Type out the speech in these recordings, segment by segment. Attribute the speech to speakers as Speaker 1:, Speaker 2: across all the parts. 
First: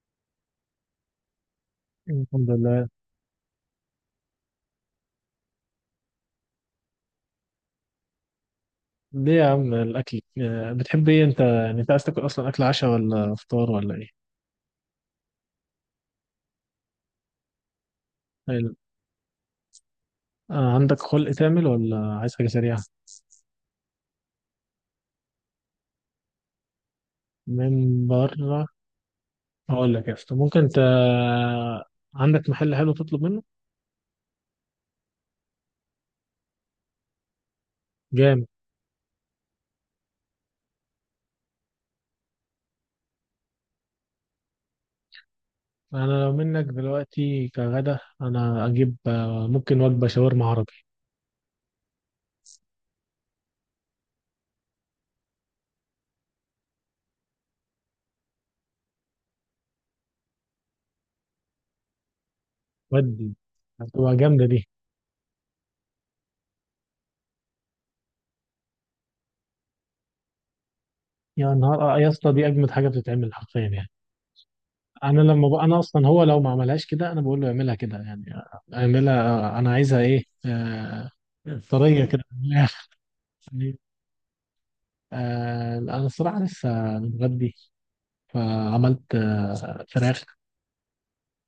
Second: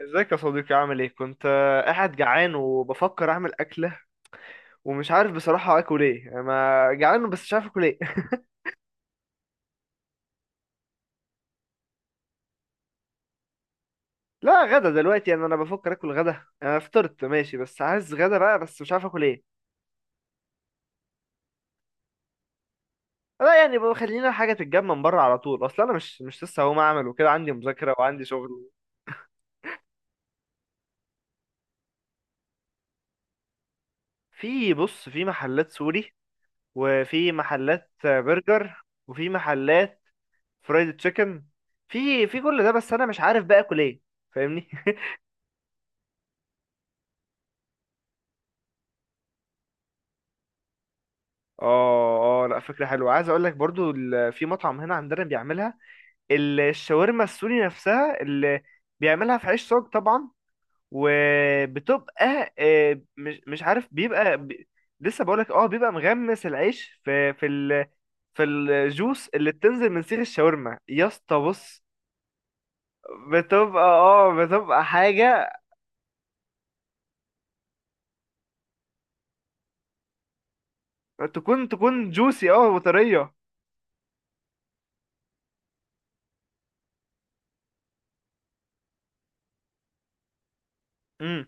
Speaker 1: ازيك يا صديقي؟ عامل ايه؟ كنت قاعد
Speaker 2: الحمد
Speaker 1: جعان
Speaker 2: لله.
Speaker 1: وبفكر اعمل اكله. ومش عارف بصراحه اكل ايه. انا جعان بس مش عارف اكل ايه.
Speaker 2: ليه يا عم الأكل بتحب إيه أنت، يعني أنت عايز تاكل أصلا أكل عشاء ولا فطار ولا إيه؟
Speaker 1: لا، غدا دلوقتي. يعني انا بفكر اكل غدا. انا فطرت ماشي بس عايز غدا بقى،
Speaker 2: حلو.
Speaker 1: بس مش عارف اكل ايه.
Speaker 2: عندك خلق تعمل ولا عايز حاجة سريعة؟
Speaker 1: لا، يعني بقى خلينا حاجه تتجمع من بره على طول. اصل انا مش لسه هقوم اعمل وكده، عندي
Speaker 2: من
Speaker 1: مذاكره وعندي
Speaker 2: بره.
Speaker 1: شغل.
Speaker 2: هقول لك يا اسطى، ممكن أنت عندك محل حلو تطلب منه؟
Speaker 1: في. بص، في محلات سوري، وفي محلات
Speaker 2: جامد.
Speaker 1: برجر، وفي محلات فرايد تشيكن. في كل ده، بس انا مش عارف بقى اكل ايه. فاهمني؟
Speaker 2: أنا لو منك دلوقتي كغدا أنا أجيب ممكن وجبة شاورما عربي.
Speaker 1: اه، اه، لا، فكرة حلوة. عايز اقول لك برضو، في مطعم هنا عندنا بيعملها، الشاورما السوري نفسها، اللي بيعملها في عيش صاج طبعا. وبتبقى
Speaker 2: ودي
Speaker 1: مش عارف،
Speaker 2: هتبقى
Speaker 1: بيبقى
Speaker 2: جامدة دي.
Speaker 1: لسه بقولك. اه، بيبقى مغمس العيش في في الجوس اللي بتنزل من سيخ الشاورما، يا اسطى.
Speaker 2: يا
Speaker 1: بص.
Speaker 2: نهار يا اسطى دي أجمد حاجة بتتعمل حرفيا
Speaker 1: بتبقى
Speaker 2: يعني.
Speaker 1: اه بتبقى حاجة
Speaker 2: انا اصلا، هو لو ما عملهاش كده انا بقول له اعملها كده يعني. اعملها انا عايزها ايه.
Speaker 1: تكون
Speaker 2: طريه
Speaker 1: تكون
Speaker 2: كده
Speaker 1: جوسي، اه، وطرية.
Speaker 2: يعني. انا الصراحه لسه متغدي. فعملت فراخ.
Speaker 1: امم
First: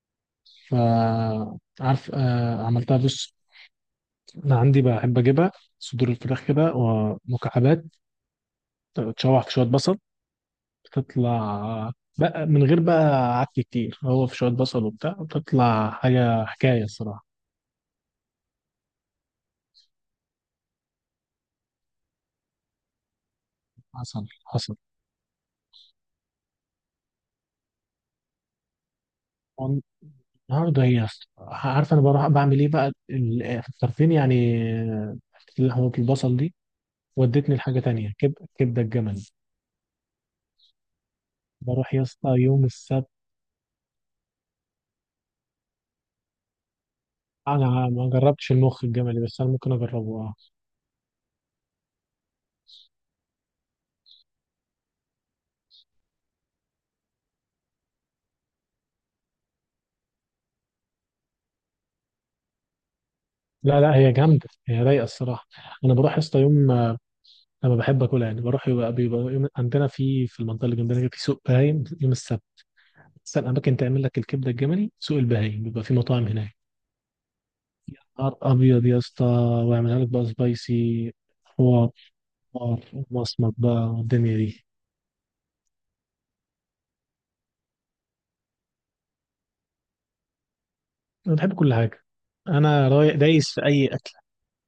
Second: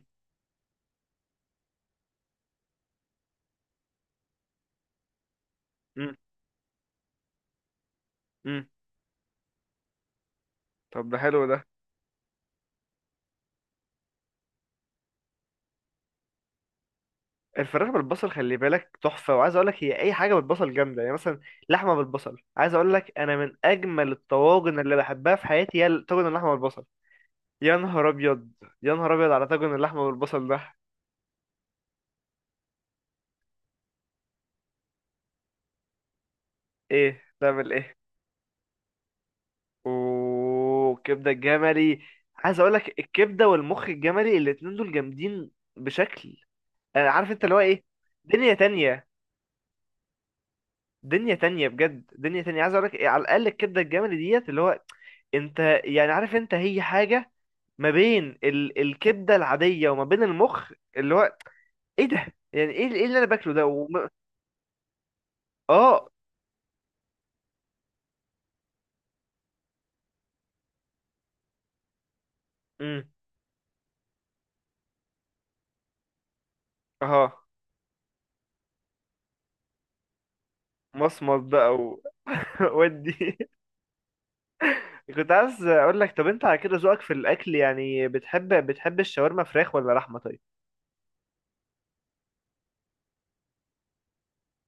Speaker 2: فعارف عملتها بص. انا عندي بحب اجيبها صدور
Speaker 1: امم
Speaker 2: الفراخ كده ومكعبات.
Speaker 1: امم
Speaker 2: تشوح في شويه بصل،
Speaker 1: طب، ده حلو ده.
Speaker 2: بتطلع بقى من غير بقى عك كتير، هو في شويه بصل وبتاع بتطلع حاجه حكايه الصراحه.
Speaker 1: الفراخ بالبصل، خلي بالك، تحفة. وعايز اقول لك، هي اي حاجة بالبصل جامدة، يعني مثلا لحمة بالبصل، عايز اقول لك، انا من اجمل
Speaker 2: حصل حصل.
Speaker 1: الطواجن اللي بحبها في حياتي هي طاجن اللحمة بالبصل. يا نهار ابيض، يا نهار ابيض على طاجن اللحمة بالبصل ده.
Speaker 2: النهارده هي عارفه انا بروح بعمل ايه بقى، في الطرفين يعني، حته لحمه البصل دي
Speaker 1: ايه؟
Speaker 2: ودتني
Speaker 1: تعمل
Speaker 2: لحاجه
Speaker 1: ايه؟
Speaker 2: تانية، كبده الجمل.
Speaker 1: وكبدة
Speaker 2: بروح
Speaker 1: الجملي،
Speaker 2: يا اسطى
Speaker 1: عايز
Speaker 2: يوم
Speaker 1: اقول لك،
Speaker 2: السبت.
Speaker 1: الكبدة والمخ الجملي الاتنين دول جامدين بشكل. انا عارف، انت اللي هو ايه.
Speaker 2: انا ما جربتش
Speaker 1: دنيا
Speaker 2: المخ
Speaker 1: تانية،
Speaker 2: الجملي بس انا ممكن اجربه، اه.
Speaker 1: دنيا تانية بجد، دنيا تانية. عايز اقول لك، على الاقل الكبدة الجملي ديت، اللي هو انت يعني عارف، انت هي حاجة ما بين الكبده العاديه وما بين المخ، اللي هو ايه ده؟ يعني ايه؟ ايه اللي انا باكله ده
Speaker 2: لا لا، هي جامده، هي رايقه الصراحه. انا
Speaker 1: اه.
Speaker 2: بروح يا اسطى يوم، لما بحب اكلها يعني بروح يبقى بيبقى يوم عندنا في المنطقه اللي جنبنا كده، في سوق بهايم يوم السبت.
Speaker 1: امم
Speaker 2: احسن اماكن تعمل لك الكبده الجملي سوق البهايم، بيبقى في مطاعم هناك.
Speaker 1: اه.
Speaker 2: نهار ابيض يا اسطى، ويعملها لك بقى سبايسي،
Speaker 1: مصمت بقى
Speaker 2: آه،
Speaker 1: ودي.
Speaker 2: مصمت بقى، والدنيا دي.
Speaker 1: كنت عايز اقول لك، طب انت على كده ذوقك في الاكل، يعني بتحب الشاورما فراخ ولا لحمه؟ طيب.
Speaker 2: انا بحب كل حاجه، انا رايق دايس في اي اكل.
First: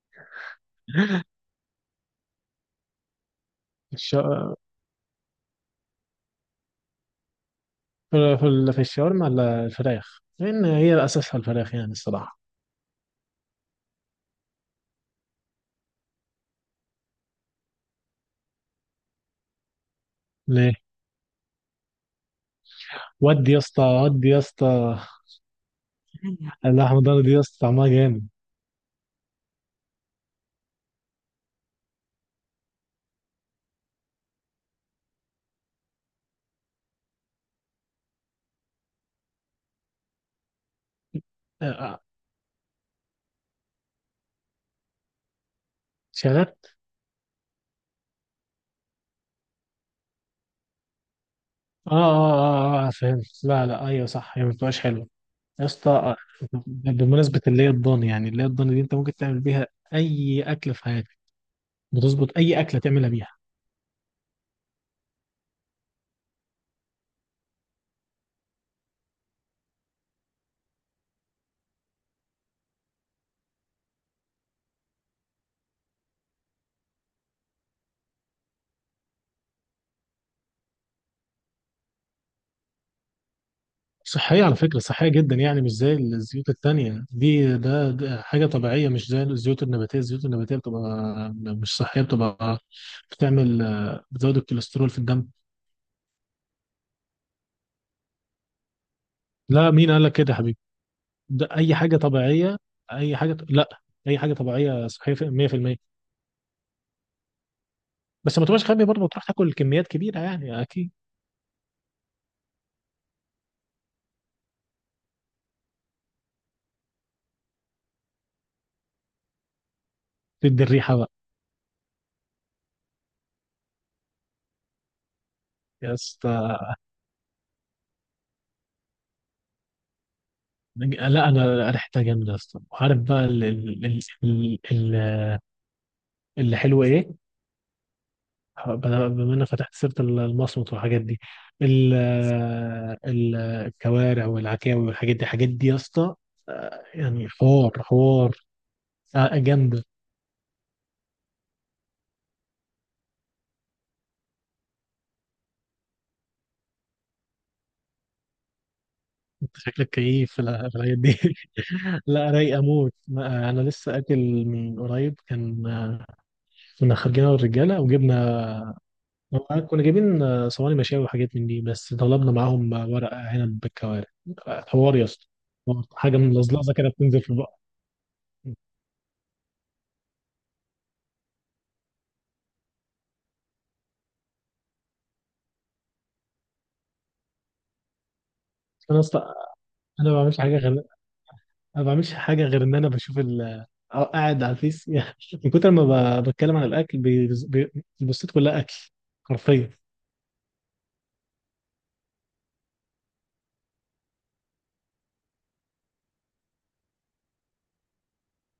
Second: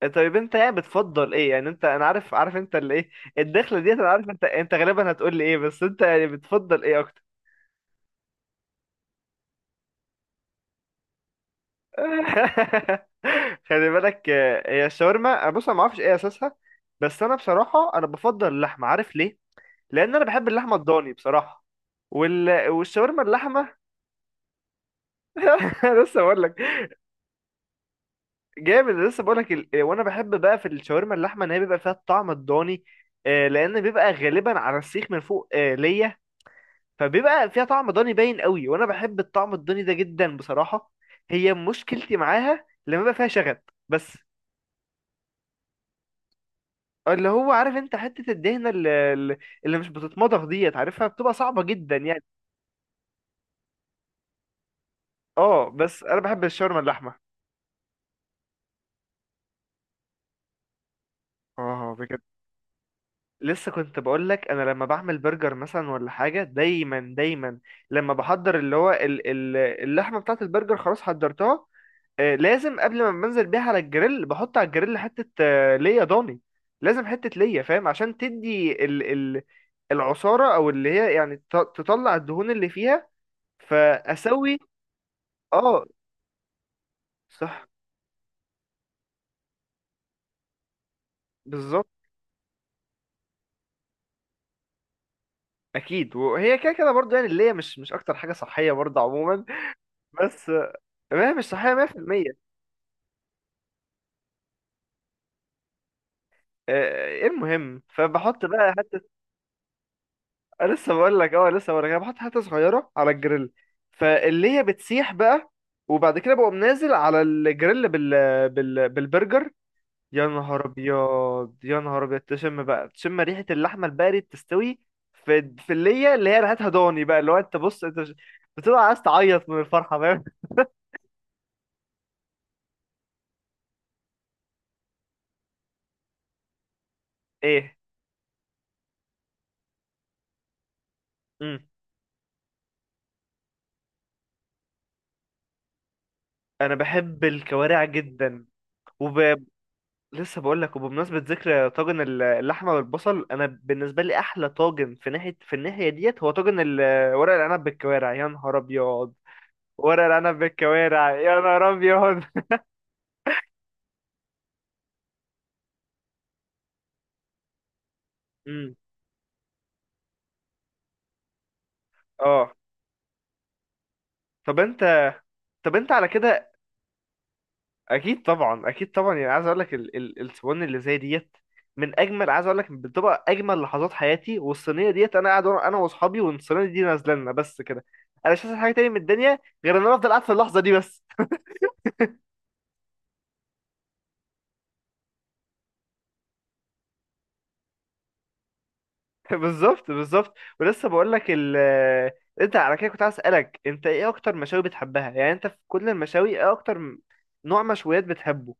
Speaker 1: طيب انت يعني بتفضل ايه؟ يعني انت، انا عارف انت اللي ايه. الدخله ديت، انا
Speaker 2: الش...
Speaker 1: عارف انت غالبا هتقول لي ايه، بس انت يعني بتفضل ايه اكتر؟
Speaker 2: في في ال- في الشاورما ولا الفراخ، لان هي اساسها الفراخ يعني الصراحه.
Speaker 1: خلي بالك، هي الشاورما، بص، انا ما اعرفش ايه اساسها. بس انا بصراحه، انا بفضل اللحمه، عارف ليه؟ لان انا بحب
Speaker 2: ليه؟
Speaker 1: اللحمه الضاني بصراحه. والشاورما
Speaker 2: ودي يا
Speaker 1: اللحمه.
Speaker 2: اسطى، ودي يا اسطى.
Speaker 1: أنا لسه بقول لك.
Speaker 2: اللحمه الضاني دي يا اسطى طعمها جامد.
Speaker 1: جامد، أنا لسه بقول لك. وانا بحب بقى في الشاورما اللحمه ان هي بيبقى فيها الطعم الضاني. لان بيبقى غالبا على السيخ من فوق، ليا. فبيبقى فيها طعم ضاني باين قوي، وانا بحب الطعم الضاني ده جدا بصراحه. هي
Speaker 2: آه،
Speaker 1: مشكلتي معاها لما بيبقى فيها شغب بس.
Speaker 2: شغال.
Speaker 1: اللي هو، عارف انت، حتة الدهنة اللي مش بتتمضغ ديت، عارفها؟ بتبقى صعبة
Speaker 2: اه
Speaker 1: جدا يعني.
Speaker 2: اه اه اه فهمت. لا لا، ايوه صح، هي ما بتبقاش حلوه. يا
Speaker 1: اه.
Speaker 2: اسطى،
Speaker 1: بس انا بحب الشاورما اللحمة.
Speaker 2: بمناسبه اللي هي الضاني يعني، اللي هي الضاني دي انت ممكن تعمل بيها اي اكل في حياتك،
Speaker 1: اه بجد.
Speaker 2: بتظبط اي اكله تعملها بيها.
Speaker 1: لسه كنت بقول لك، انا لما بعمل برجر مثلا ولا حاجة، دايما دايما لما بحضر اللي هو اللحمة بتاعة البرجر، خلاص حضرتها. لازم قبل ما بنزل بيها على الجريل، بحط على الجريل حتة، ليا ضاني. لازم حتة ليا، فاهم، عشان تدي ال العصارة، او اللي هي يعني تطلع الدهون اللي فيها.
Speaker 2: صحية على
Speaker 1: فاسوي.
Speaker 2: فكرة، صحية جدا يعني، مش
Speaker 1: اه،
Speaker 2: زي الزيوت التانية دي.
Speaker 1: صح،
Speaker 2: ده حاجة طبيعية، مش زي الزيوت النباتية بتبقى مش
Speaker 1: بالظبط.
Speaker 2: صحية، بتبقى بتعمل، بتزود الكوليسترول في الدم.
Speaker 1: اكيد، وهي كده كده برضه، يعني اللي هي مش اكتر حاجه صحيه برضه عموما.
Speaker 2: لا، مين قال لك كده يا
Speaker 1: بس
Speaker 2: حبيبي؟
Speaker 1: ما هي مش
Speaker 2: ده
Speaker 1: صحيه
Speaker 2: أي حاجة
Speaker 1: 100%.
Speaker 2: طبيعية. أي حاجة لا. أي حاجة طبيعية صحية 100%.
Speaker 1: إيه المهم،
Speaker 2: بس
Speaker 1: فبحط
Speaker 2: ما تبقاش
Speaker 1: بقى
Speaker 2: غبي
Speaker 1: حته.
Speaker 2: برضه تروح تاكل كميات كبيرة يعني،
Speaker 1: أنا
Speaker 2: أكيد.
Speaker 1: لسه بقول لك، اه لسه بقول لك، أنا بحط حته صغيره على الجريل، فاللي هي بتسيح بقى، وبعد كده بقوم نازل على الجريل بالبرجر. يا
Speaker 2: تدي
Speaker 1: نهار
Speaker 2: الريحة بقى
Speaker 1: ابيض، يا نهار ابيض، تشم بقى، تشم ريحه اللحمه البارد تستوي في في اللي
Speaker 2: يا
Speaker 1: هي اللي هي
Speaker 2: اسطى.
Speaker 1: ريحتها ضاني بقى، اللي هو انت، بص، انت بتبقى عايز تعيط من الفرحه، فاهم؟
Speaker 2: لا، أنا ريحتها جامدة يا اسطى، وعارف بقى اللي حلو إيه.
Speaker 1: ايه.
Speaker 2: بما انك فتحت سيره المصمت والحاجات دي،
Speaker 1: امم
Speaker 2: ال- الكوارع والعكاوي والحاجات دي، الحاجات دي يا اسطى،
Speaker 1: انا بحب
Speaker 2: يعني حوار
Speaker 1: الكوارع
Speaker 2: حوار.
Speaker 1: جدا وب...
Speaker 2: جامده.
Speaker 1: لسه بقول لك. وبمناسبه ذكر طاجن اللحمه والبصل، انا بالنسبه لي احلى طاجن في ناحيه، في الناحيه ديت، هو طاجن ورق العنب بالكوارع. يا نهار ابيض.
Speaker 2: انت شكلك
Speaker 1: ورق
Speaker 2: كيف،
Speaker 1: العنب
Speaker 2: في الحاجات
Speaker 1: بالكوارع،
Speaker 2: دي
Speaker 1: يا نهار ابيض.
Speaker 2: لا رايق اموت، انا لسه اكل من قريب، كان كنا خارجين أنا والرجاله وجبنا،
Speaker 1: امم
Speaker 2: كنا جايبين صواني مشاوي وحاجات من دي، بس طلبنا
Speaker 1: اه.
Speaker 2: معاهم ورق عنب بالكوارع.
Speaker 1: طب انت،
Speaker 2: حوار يا اسطى.
Speaker 1: طب انت على
Speaker 2: حاجه
Speaker 1: كده،
Speaker 2: ملزلزه كده بتنزل في البق.
Speaker 1: اكيد طبعا، اكيد طبعا، يعني عايز اقول لك الصواني اللي زي ديت، من اجمل، عايز اقول لك، بتبقى اجمل لحظات حياتي. والصينيه ديت، انا قاعد انا واصحابي والصينيه دي نازله لنا، بس كده انا مش عايز حاجه تاني من
Speaker 2: انا اصلا،
Speaker 1: الدنيا غير ان انا افضل
Speaker 2: انا
Speaker 1: قاعد في اللحظه دي بس.
Speaker 2: ما بعملش حاجة غير إن أنا بشوف أو قاعد على الفيس يعني. من كتر ما بتكلم عن الأكل، البوستات كلها أكل حرفيا.
Speaker 1: بالظبط بالظبط. ولسه بقول لك انت على كده، كنت عايز اسالك، انت ايه اكتر مشاوي بتحبها؟ يعني انت في كل المشاوي، ايه اكتر نوع مشويات بتحبه؟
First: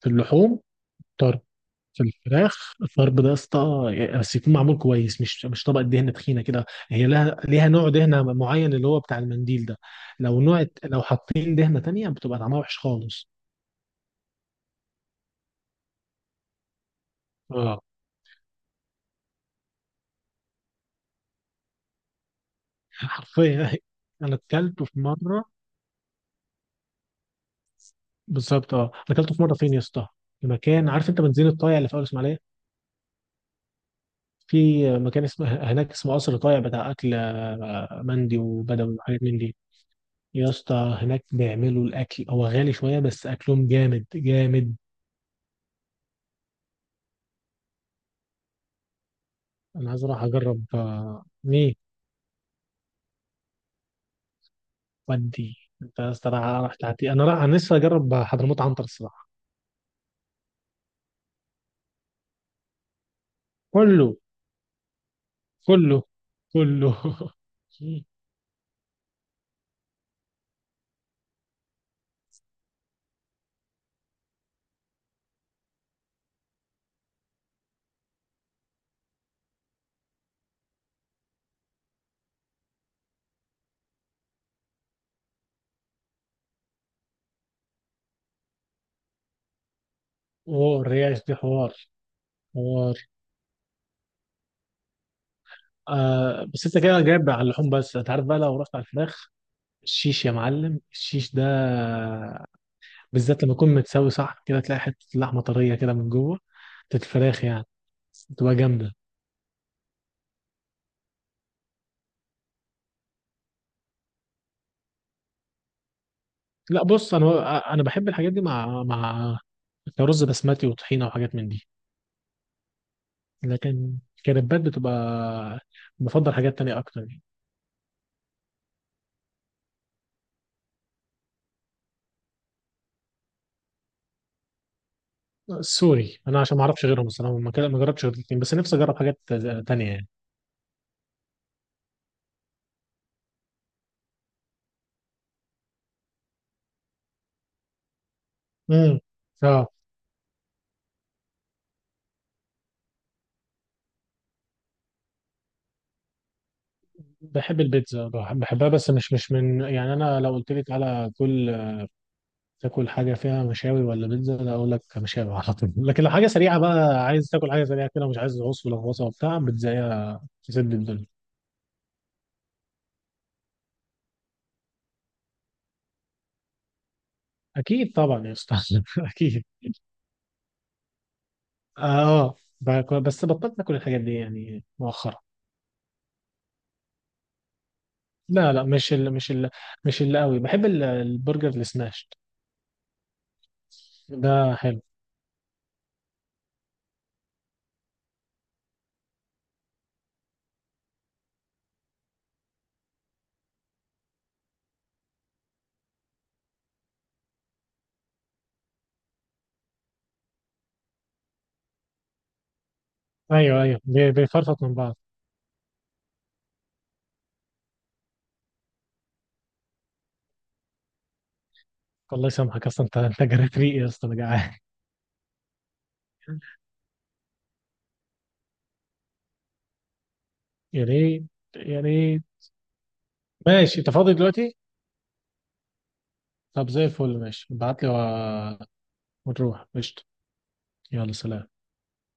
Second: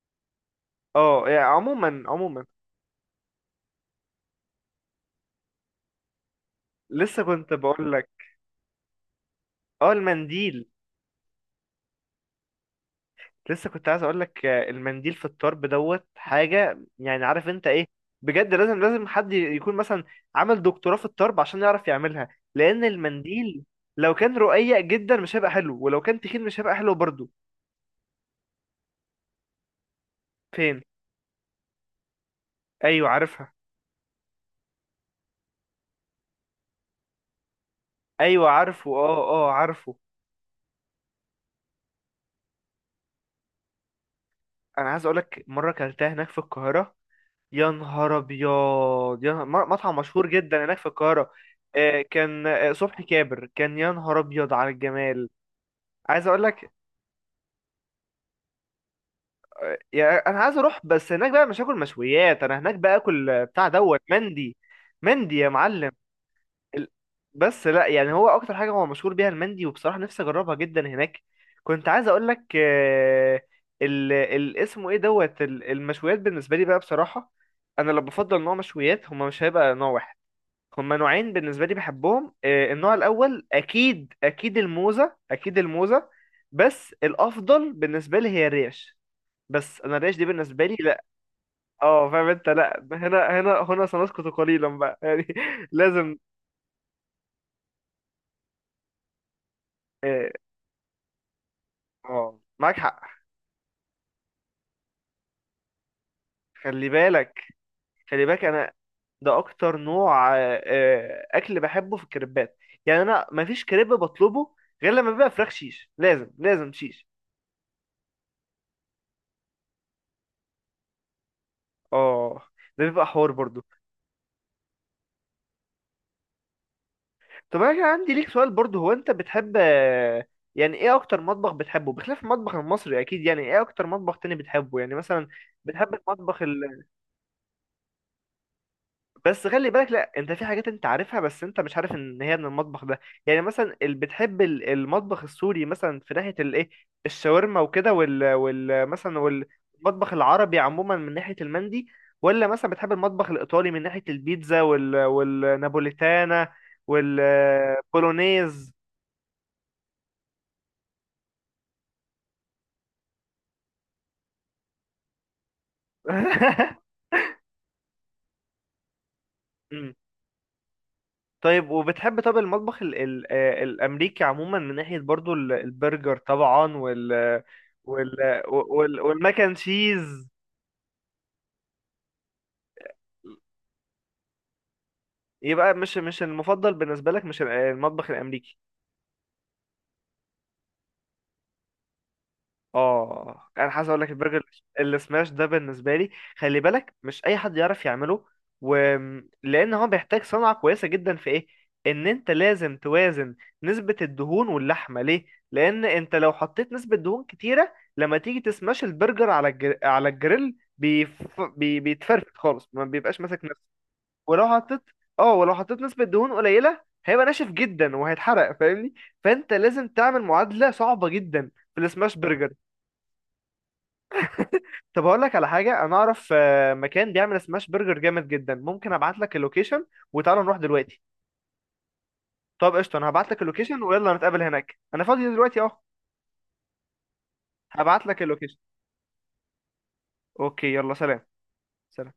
Speaker 2: في اللحوم،
Speaker 1: اه،
Speaker 2: طرب.
Speaker 1: يعني عموما،
Speaker 2: في
Speaker 1: عموما.
Speaker 2: الفراخ الطرب ده يا اسطى، بس يكون معمول كويس، مش طبقة دهنة تخينة كده، هي
Speaker 1: لسه كنت
Speaker 2: ليها نوع
Speaker 1: بقول لك،
Speaker 2: دهنة معين اللي هو بتاع المنديل ده.
Speaker 1: اه، المنديل.
Speaker 2: لو حاطين دهنة تانية بتبقى طعمها وحش خالص.
Speaker 1: لسه كنت عايز اقول لك، المنديل في الطرب دوت حاجه، يعني عارف انت
Speaker 2: اه
Speaker 1: ايه. بجد، لازم، لازم حد يكون مثلا عمل دكتوراه في الطرب عشان يعرف يعملها. لان المنديل،
Speaker 2: حرفيا
Speaker 1: لو
Speaker 2: أنا
Speaker 1: كان رقيق
Speaker 2: أكلته في
Speaker 1: جدا مش
Speaker 2: مرة.
Speaker 1: هيبقى حلو، ولو كان تخين مش هيبقى حلو برضه.
Speaker 2: بالظبط. اه، أنا أكلته في مرة، فين يا اسطى؟ في
Speaker 1: فين؟
Speaker 2: مكان، عارف أنت بنزين الطايع اللي في أول إسماعيلية؟
Speaker 1: ايوه عارفها.
Speaker 2: في مكان اسمه هناك اسمه قصر طايع بتاع اكل مندي
Speaker 1: ايوه
Speaker 2: وبدوي
Speaker 1: عارفه،
Speaker 2: وحاجات
Speaker 1: اه،
Speaker 2: من
Speaker 1: اه
Speaker 2: دي.
Speaker 1: عارفه.
Speaker 2: يا اسطى هناك بيعملوا الاكل، هو غالي شويه بس اكلهم جامد جامد.
Speaker 1: انا عايز اقول لك، مره اكلتها هناك في القاهره. يا نهار ابيض،
Speaker 2: انا
Speaker 1: مطعم
Speaker 2: عايز اروح
Speaker 1: مشهور
Speaker 2: اجرب
Speaker 1: جدا هناك في القاهره.
Speaker 2: ميه.
Speaker 1: كان صبحي كابر كان، يا نهار ابيض على الجمال.
Speaker 2: ودي. انت يا
Speaker 1: عايز
Speaker 2: اسطى
Speaker 1: اقول
Speaker 2: راح
Speaker 1: لك،
Speaker 2: راح تعطي. انا لسه اجرب حضرموت عنتر الصراحه.
Speaker 1: يعني انا عايز اروح بس هناك بقى مش هاكل مشويات، انا هناك بقى اكل بتاع دوت،
Speaker 2: كله
Speaker 1: مندي. مندي يا معلم.
Speaker 2: كله
Speaker 1: ال-
Speaker 2: كله
Speaker 1: بس لا يعني هو اكتر حاجه هو مشهور بيها المندي، وبصراحه نفسي اجربها جدا هناك. كنت عايز اقول لك، اسمه ايه دوت المشويات بالنسبه لي بقى بصراحه، انا لو بفضل نوع مشويات، هما مش هيبقى نوع واحد. هما نوعين بالنسبه لي بحبهم. النوع الاول، اكيد اكيد الموزه، اكيد الموزه. بس الافضل بالنسبه لي هي الريش. بس انا الريش دي بالنسبه
Speaker 2: هو
Speaker 1: لي،
Speaker 2: الريش دي حوار.
Speaker 1: اه، فاهم انت، لا.
Speaker 2: حوار،
Speaker 1: هنا سنسكت قليلا بقى، يعني، لازم.
Speaker 2: بس انت كده جايب على اللحوم، بس انت عارف بقى لو رحت على الفراخ الشيش يا
Speaker 1: اه،
Speaker 2: معلم، الشيش ده
Speaker 1: معاك حق.
Speaker 2: بالذات لما يكون متساوي صح كده تلاقي حتة لحمة طرية كده من جوه،
Speaker 1: خلي
Speaker 2: بتاعت
Speaker 1: بالك
Speaker 2: الفراخ يعني،
Speaker 1: خلي بالك
Speaker 2: تبقى
Speaker 1: انا،
Speaker 2: جامدة.
Speaker 1: ده اكتر نوع اكل بحبه في الكريبات. يعني انا، ما فيش كريب بطلبه غير لما بيبقى فراخ شيش، لازم لازم
Speaker 2: لا
Speaker 1: شيش.
Speaker 2: بص، أنا بحب الحاجات دي، مع رز بسمتي وطحينة وحاجات من دي.
Speaker 1: اه، ده بيبقى حوار برضو.
Speaker 2: لكن كريبات بتبقى، بفضل حاجات تانية أكتر يعني.
Speaker 1: طب انا كان عندي ليك سؤال برضو، هو انت بتحب يعني ايه اكتر مطبخ بتحبه بخلاف المطبخ المصري اكيد؟ يعني ايه اكتر مطبخ تاني بتحبه يعني مثلا؟ بتحب
Speaker 2: سوري أنا
Speaker 1: المطبخ؟
Speaker 2: عشان ما أعرفش غيرهم الصراحة، ما جربتش غير الاتنين بس، نفسي أجرب حاجات
Speaker 1: بس خلي
Speaker 2: تانية
Speaker 1: بالك،
Speaker 2: يعني.
Speaker 1: لا، انت في حاجات انت عارفها بس انت مش عارف ان هي من المطبخ ده. يعني مثلا اللي بتحب المطبخ السوري، مثلا في ناحية الايه، الشاورما وكده وال
Speaker 2: امم.
Speaker 1: مثلا،
Speaker 2: اه،
Speaker 1: والمطبخ العربي عموما من ناحية المندي. ولا مثلا بتحب المطبخ الايطالي من ناحية البيتزا والنابوليتانا
Speaker 2: بحب البيتزا، بحبها،
Speaker 1: والبولونيز.
Speaker 2: بس مش من يعني. أنا لو قلت لي تعالى تاكل حاجة فيها مشاوي ولا بيتزا، لا، أقول لك مشاوي على طول. لكن لو حاجة سريعة بقى، عايز تاكل حاجة سريعة كده، مش عايز عص ولا غوصة وبتاع، بيتزاية تسد الدنيا.
Speaker 1: طيب وبتحب، طب المطبخ ال ال الأمريكي عموما، من ناحية برضو البرجر طبعا
Speaker 2: أكيد
Speaker 1: وال
Speaker 2: طبعا يا أستاذ أكيد.
Speaker 1: والماكن تشيز؟
Speaker 2: آه بس بطلت آكل الحاجات دي يعني، مؤخرا.
Speaker 1: يبقى مش المفضل بالنسبة لك، مش المطبخ
Speaker 2: لا
Speaker 1: الأمريكي.
Speaker 2: لا، مش اللي قوي بحب البرجر السماشت
Speaker 1: اه انا عايز اقول لك، البرجر
Speaker 2: ده حلو.
Speaker 1: اللي سماش ده بالنسبه لي، خلي بالك مش اي حد يعرف يعمله و... لان هو بيحتاج صنعه كويسه جدا في ايه، ان انت لازم توازن نسبه الدهون واللحمه ليه. لان انت لو حطيت نسبه دهون كتيره، لما تيجي تسماش البرجر على على الجريل، بيتفرفت خالص، ما بيبقاش ماسك
Speaker 2: ايوه
Speaker 1: نفسه.
Speaker 2: ايوه
Speaker 1: ولو
Speaker 2: بيفرفط من
Speaker 1: حطيت
Speaker 2: بعض.
Speaker 1: اه ولو حطيت نسبه دهون قليله، هيبقى ناشف جدا وهيتحرق، فاهمني؟ فانت لازم تعمل معادله صعبه جدا في السماش
Speaker 2: الله
Speaker 1: برجر.
Speaker 2: يسامحك، اصلا انت جريت ريقي يا اسطى، انا جعان.
Speaker 1: طب اقول لك على حاجه، انا اعرف مكان بيعمل سماش برجر جامد جدا. ممكن ابعت لك اللوكيشن وتعالى نروح
Speaker 2: يا
Speaker 1: دلوقتي.
Speaker 2: ريت يا ريت.
Speaker 1: طب قشطه، انا هبعت لك
Speaker 2: ماشي،
Speaker 1: اللوكيشن
Speaker 2: انت
Speaker 1: ويلا
Speaker 2: فاضي
Speaker 1: نتقابل
Speaker 2: دلوقتي؟
Speaker 1: هناك، انا فاضي دلوقتي اهو.
Speaker 2: طب زي الفل، ماشي ابعت لي
Speaker 1: هبعت لك اللوكيشن.
Speaker 2: ونروح قشطة.
Speaker 1: اوكي، يلا
Speaker 2: يلا
Speaker 1: سلام.
Speaker 2: سلام.
Speaker 1: سلام.